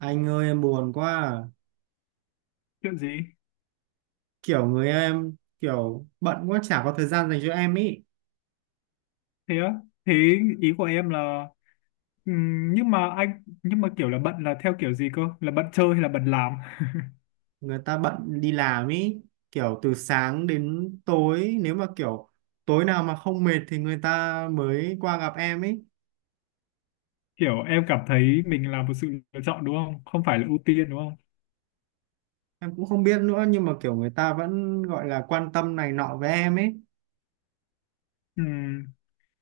Anh ơi em buồn quá à. Chuyện gì? Kiểu người em kiểu bận quá chả có thời gian dành cho em ý. Thế á? Thế, ý của em là... nhưng mà kiểu là bận là theo kiểu gì cơ, là bận chơi hay là bận làm? Người ta bận đi làm ý. Kiểu từ sáng đến tối nếu mà kiểu tối nào mà không mệt thì người ta mới qua gặp em ý. Kiểu em cảm thấy mình là một sự lựa chọn, đúng không? Không phải là ưu tiên, đúng không? Em cũng không biết nữa nhưng mà kiểu người ta vẫn gọi là quan tâm này nọ với em ấy. Ừm,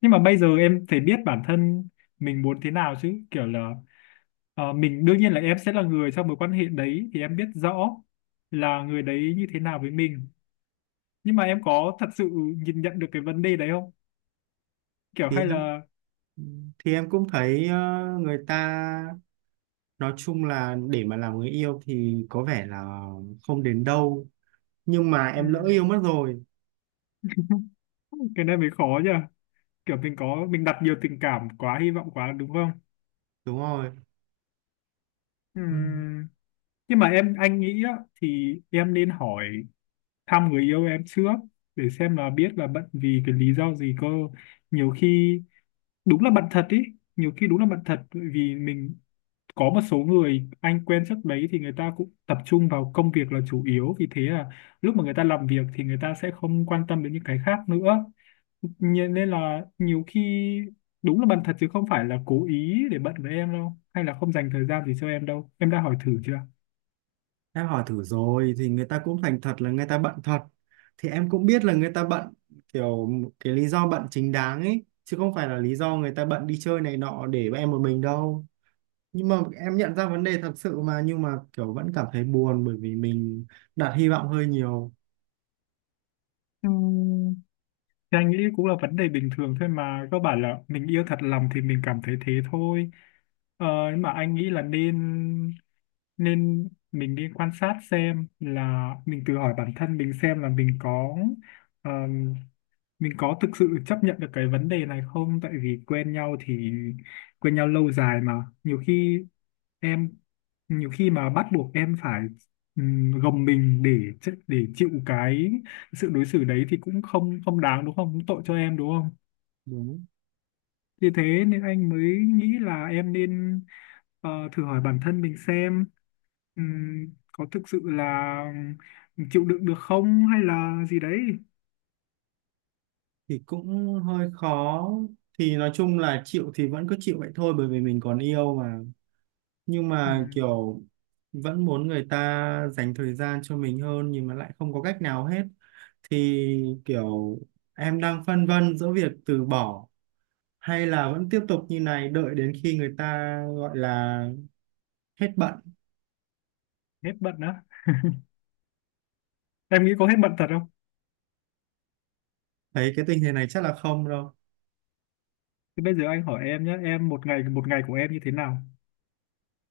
nhưng mà bây giờ em phải biết bản thân mình muốn thế nào, chứ kiểu là mình, đương nhiên là em sẽ là người trong mối quan hệ đấy thì em biết rõ là người đấy như thế nào với mình, nhưng mà em có thật sự nhìn nhận được cái vấn đề đấy không? Kiểu thì hay em là... thì em cũng thấy người ta nói chung là để mà làm người yêu thì có vẻ là không đến đâu, nhưng mà em lỡ ừm, yêu mất rồi. cái này mới khó nhỉ. Kiểu mình có mình đặt nhiều tình cảm quá, hy vọng quá, đúng không? Đúng rồi. Ừ. Ừm, nhưng mà em anh nghĩ á, thì em nên hỏi thăm người yêu em trước, để xem là biết là bận vì cái lý do gì cơ. Nhiều khi đúng là bận thật ý. Nhiều khi đúng là bận thật, bởi vì mình có một số người anh quen trước đấy thì người ta cũng tập trung vào công việc là chủ yếu, vì thế là lúc mà người ta làm việc thì người ta sẽ không quan tâm đến những cái khác nữa. Nên là nhiều khi đúng là bận thật, chứ không phải là cố ý để bận với em đâu, hay là không dành thời gian gì cho em đâu. Em đã hỏi thử chưa? Em hỏi thử rồi thì người ta cũng thành thật là người ta bận thật. Thì em cũng biết là người ta bận kiểu cái lý do bận chính đáng ấy, chứ không phải là lý do người ta bận đi chơi này nọ để em một mình đâu. Nhưng mà em nhận ra vấn đề thật sự mà nhưng mà kiểu vẫn cảm thấy buồn bởi vì mình đặt hy vọng hơi nhiều. Thì anh nghĩ cũng là vấn đề bình thường thôi mà, cơ bản là mình yêu thật lòng thì mình cảm thấy thế thôi. Nhưng mà anh nghĩ là nên, nên mình đi quan sát xem là mình tự hỏi bản thân mình xem là ờm, mình có thực sự chấp nhận được cái vấn đề này không. Tại vì quen nhau thì quen nhau lâu dài mà, nhiều khi em nhiều khi mà bắt buộc em phải gồng mình để để chịu cái sự đối xử đấy thì cũng không, không đáng, đúng không? Cũng tội cho em, đúng không? Đúng. Vì thế nên anh mới nghĩ là em nên thử hỏi bản thân mình xem có thực sự là chịu đựng được không hay là gì đấy. Thì cũng hơi khó. Thì nói chung là chịu thì vẫn cứ chịu vậy thôi bởi vì mình còn yêu mà. Nhưng mà Ừm, kiểu vẫn muốn người ta dành thời gian cho mình hơn, nhưng mà lại không có cách nào hết thì kiểu em đang phân vân giữa việc từ bỏ hay là vẫn tiếp tục như này đợi đến khi người ta gọi là hết bận. Hết bận á? Em nghĩ có hết bận thật không? Thấy cái tình hình này chắc là không đâu. Thì bây giờ anh hỏi em nhé, em một ngày, của em như thế nào?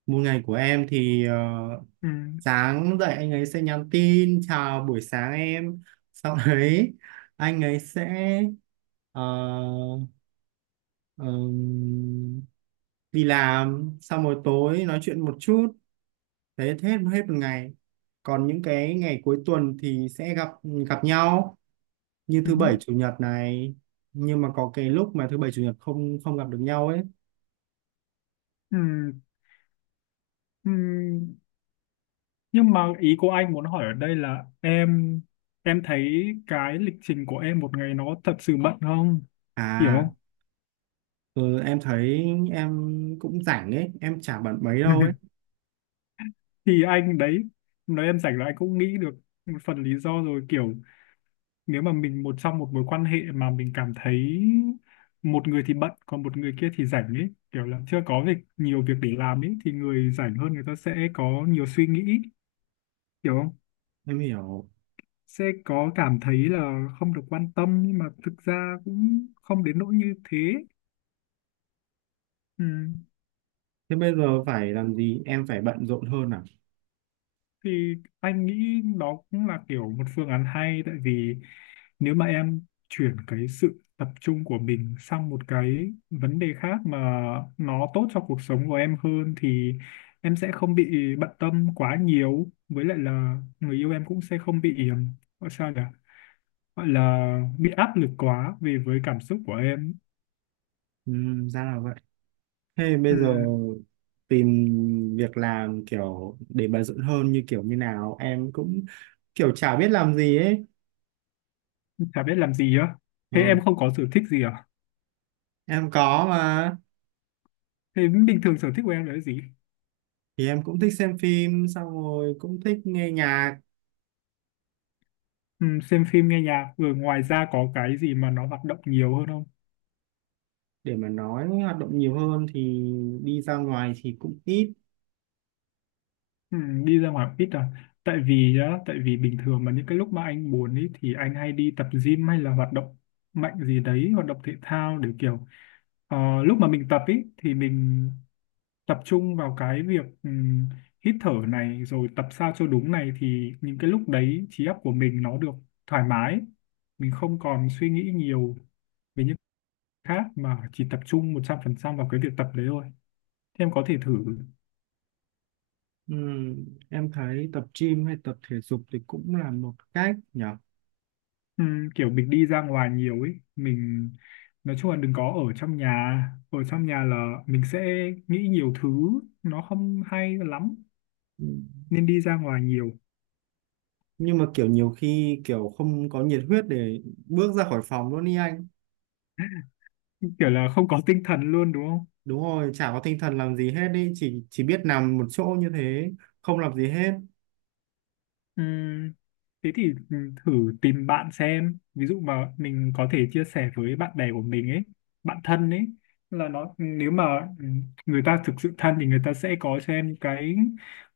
Một ngày của em thì Ừm. sáng dậy anh ấy sẽ nhắn tin chào buổi sáng em, sau đấy anh ấy sẽ ờ, ờm, đi làm, sau rồi tối nói chuyện một chút, đấy hết hết một ngày. Còn những cái ngày cuối tuần thì sẽ gặp gặp nhau, như thứ bảy Ừm. chủ nhật này. Nhưng mà có cái lúc mà thứ bảy chủ nhật không không gặp được nhau ấy. Ừm. Ừm. Nhưng mà ý của anh muốn hỏi ở đây là em thấy cái lịch trình của em một ngày nó thật sự bận không? Hiểu À, không? ừ, em thấy em cũng rảnh ấy, em chả bận mấy đâu ấy. Thì anh đấy, nói em rảnh là anh cũng nghĩ được một phần lý do rồi. Kiểu nếu mà mình một trong một mối quan hệ mà mình cảm thấy một người thì bận, còn một người kia thì rảnh ấy, kiểu là chưa có việc, nhiều việc để làm ấy, thì người rảnh hơn, người ta sẽ có nhiều suy nghĩ, hiểu không? Em hiểu. Sẽ có cảm thấy là không được quan tâm, nhưng mà thực ra cũng không đến nỗi như thế. Ừ. Thế bây giờ phải làm gì, em phải bận rộn hơn à? Thì anh nghĩ đó cũng là kiểu một phương án hay, tại vì nếu mà em chuyển cái sự tập trung của mình sang một cái vấn đề khác mà nó tốt cho cuộc sống của em hơn thì em sẽ không bị bận tâm quá nhiều, với lại là người yêu em cũng sẽ không bị gọi sao nhỉ, gọi là bị áp lực quá về với cảm xúc của em. Ừ, ra là vậy. Thế Ừ, bây giờ tìm việc làm kiểu để bận rộn hơn như kiểu như nào em cũng kiểu chả biết làm gì ấy. chả biết làm gì á? Thế Ừ, em không có sở thích gì à? em có mà. Thế bình thường sở thích của em là cái gì? Thì em cũng thích xem phim xong rồi cũng thích nghe nhạc. Ừ, xem phim nghe nhạc rồi, ngoài ra có cái gì mà nó hoạt động nhiều hơn không? Để mà nói hoạt động nhiều hơn thì đi ra ngoài thì cũng ít. Ừ, đi ra ngoài cũng ít à? Tại vì á, tại vì bình thường mà những cái lúc mà anh buồn ấy thì anh hay đi tập gym hay là hoạt động mạnh gì đấy, hoạt động thể thao, để kiểu lúc mà mình tập ấy thì mình tập trung vào cái việc hít thở này, rồi tập sao cho đúng này, thì những cái lúc đấy trí óc của mình nó được thoải mái, mình không còn suy nghĩ nhiều về những khác, mà chỉ tập trung 100% vào cái việc tập đấy thôi. Thì em có thể thử. Em thấy tập gym hay tập thể dục thì cũng là một cách nhỉ. Kiểu mình đi ra ngoài nhiều ấy, mình nói chung là đừng có ở trong nhà, ở trong nhà là mình sẽ nghĩ nhiều thứ, nó không hay lắm, Ừm, nên đi ra ngoài nhiều. nhưng mà kiểu nhiều khi kiểu không có nhiệt huyết để bước ra khỏi phòng luôn đi anh. Kiểu là không có tinh thần luôn đúng không? Đúng rồi, chả có tinh thần làm gì hết đi, chỉ biết nằm một chỗ như thế, không làm gì hết. Ừm, Thế thì thử tìm bạn xem, ví dụ mà mình có thể chia sẻ với bạn bè của mình ấy, bạn thân ấy, là nó nếu mà người ta thực sự thân thì người ta sẽ có cho em những cái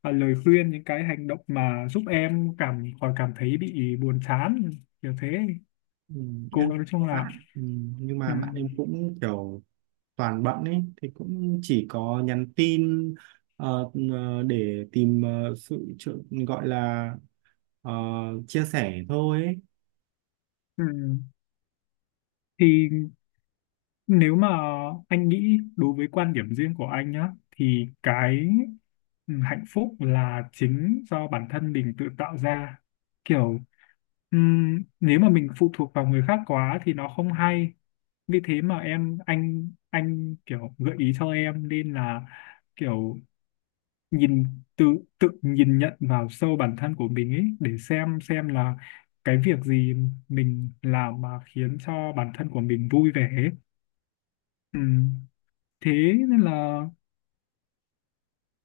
lời khuyên, những cái hành động mà giúp em cảm thấy bị buồn chán, kiểu thế. Cố Em gắng, nói chung có là bạn. Nhưng mà bạn ừm, em cũng kiểu toàn bận ấy thì cũng chỉ có nhắn tin để tìm sự trợ- gọi là ờ, chia sẻ thôi ấy. ừm, thì. Nếu mà anh nghĩ, đối với quan điểm riêng của anh nhá, thì cái hạnh phúc là chính do bản thân mình tự tạo ra. Kiểu nếu mà mình phụ thuộc vào người khác quá thì nó không hay. Vì thế mà anh kiểu gợi ý cho em, nên là kiểu nhìn tự tự nhìn nhận vào sâu bản thân của mình ấy, để xem là cái việc gì mình làm mà khiến cho bản thân của mình vui vẻ ấy. Ừ, thế nên là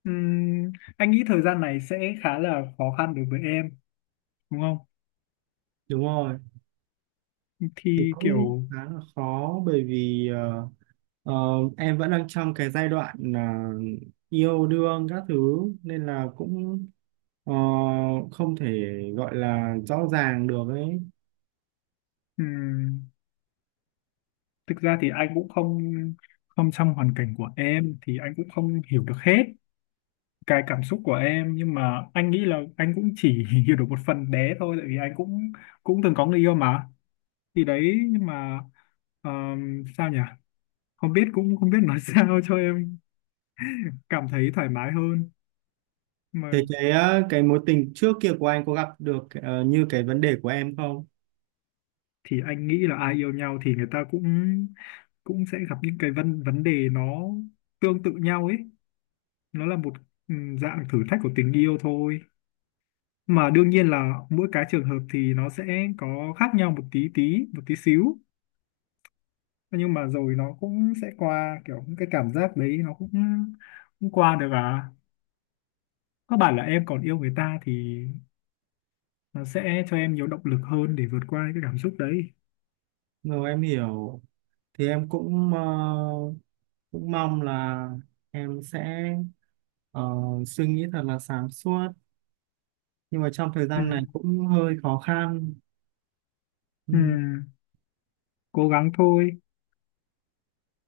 anh nghĩ thời gian này sẽ khá là khó khăn đối với em, đúng không? Đúng rồi. Thì Thì cũng kiểu khá là khó bởi vì ờ, em vẫn đang trong cái giai đoạn là yêu đương các thứ, nên là cũng ờ, không thể gọi là rõ ràng được ấy. ừm, thực ra thì anh cũng không, không trong hoàn cảnh của em thì anh cũng không hiểu được hết cái cảm xúc của em, nhưng mà anh nghĩ là anh cũng chỉ hiểu được một phần bé thôi, tại vì anh cũng, cũng từng có người yêu mà. Thì đấy, nhưng mà sao nhỉ, không biết, cũng không biết nói sao cho em cảm thấy thoải mái hơn mà. Thế cái cái mối tình trước kia của anh có gặp được như cái vấn đề của em không? Thì anh nghĩ là ai yêu nhau thì người ta cũng, cũng sẽ gặp những cái vấn vấn đề nó tương tự nhau ấy. Nó là một ừ, dạng thử thách của tình yêu thôi mà. Đương nhiên là mỗi cái trường hợp thì nó sẽ có khác nhau một tí tí, một tí xíu, nhưng mà rồi nó cũng sẽ qua. Kiểu cái cảm giác đấy nó cũng, cũng qua được à. Có bảo là em còn yêu người ta thì nó sẽ cho em nhiều động lực hơn để vượt qua cái cảm xúc đấy. Rồi em hiểu. Thì em cũng cũng mong là em sẽ ờ, suy nghĩ thật là sáng suốt, nhưng mà trong thời Ừ. gian này cũng hơi khó khăn. Ừ. Ừ, cố gắng thôi.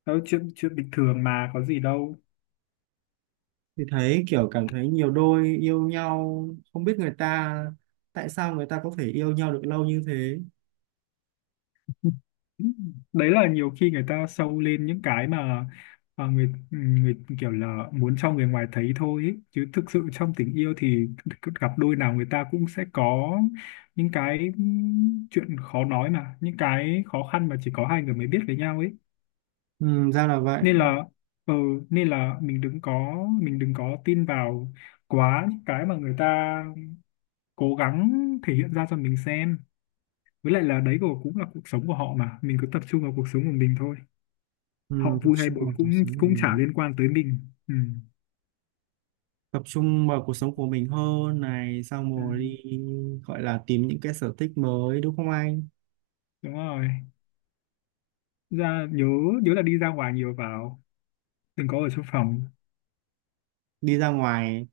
Đó, chuyện chuyện bình thường mà có gì đâu. Thì thấy kiểu cảm thấy nhiều đôi yêu nhau không biết người ta tại sao người ta có thể yêu nhau được lâu như thế. Đấy là nhiều khi người ta sâu lên những cái mà người người kiểu là muốn cho người ngoài thấy thôi ấy, chứ thực sự trong tình yêu thì gặp đôi nào người ta cũng sẽ có những cái chuyện khó nói mà, những cái khó khăn mà chỉ có hai người mới biết với nhau ấy. Ừ, ra là vậy. Nên là ừ, mình đừng có, tin vào quá những cái mà người ta cố gắng thể hiện ra cho mình xem. Với lại là đấy, của cũng là cuộc sống của họ mà, mình cứ tập trung vào cuộc sống của mình thôi. Ừ, Họ tập vui hay trung buồn vào cuộc cũng, sống của chả mình. liên quan tới mình. Ừ. Tập trung vào cuộc sống của mình hơn này, xong Ừ. rồi đi gọi là tìm những cái sở thích mới đúng không anh. Đúng rồi. Ra nhớ, là đi ra ngoài nhiều vào, đừng có ở trong phòng. Đi ra ngoài,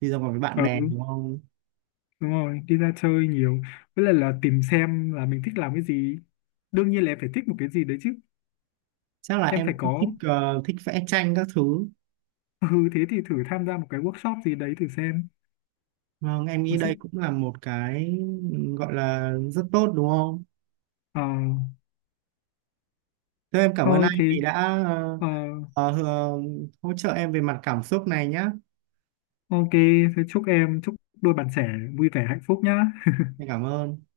đi ra ngoài với bạn Ừ, bè đúng không. đúng rồi, đi ra chơi nhiều, với lại là tìm xem là mình thích làm cái gì. Đương nhiên là em phải thích một cái gì đấy chứ. Chắc là Em em phải cũng thích có. Thích vẽ tranh các thứ. Ừ, thế thì thử tham gia một cái workshop gì đấy thử xem. Vâng em nghĩ Nó sẽ... đây cũng là một cái gọi là rất tốt đúng không. ờ Thế em cảm ơn thôi anh thì vì đã ờ ờ, ờ, hỗ trợ em về mặt cảm xúc này nhá. ok. Thế chúc em, đôi bạn trẻ vui vẻ hạnh phúc nhá. Em cảm ơn.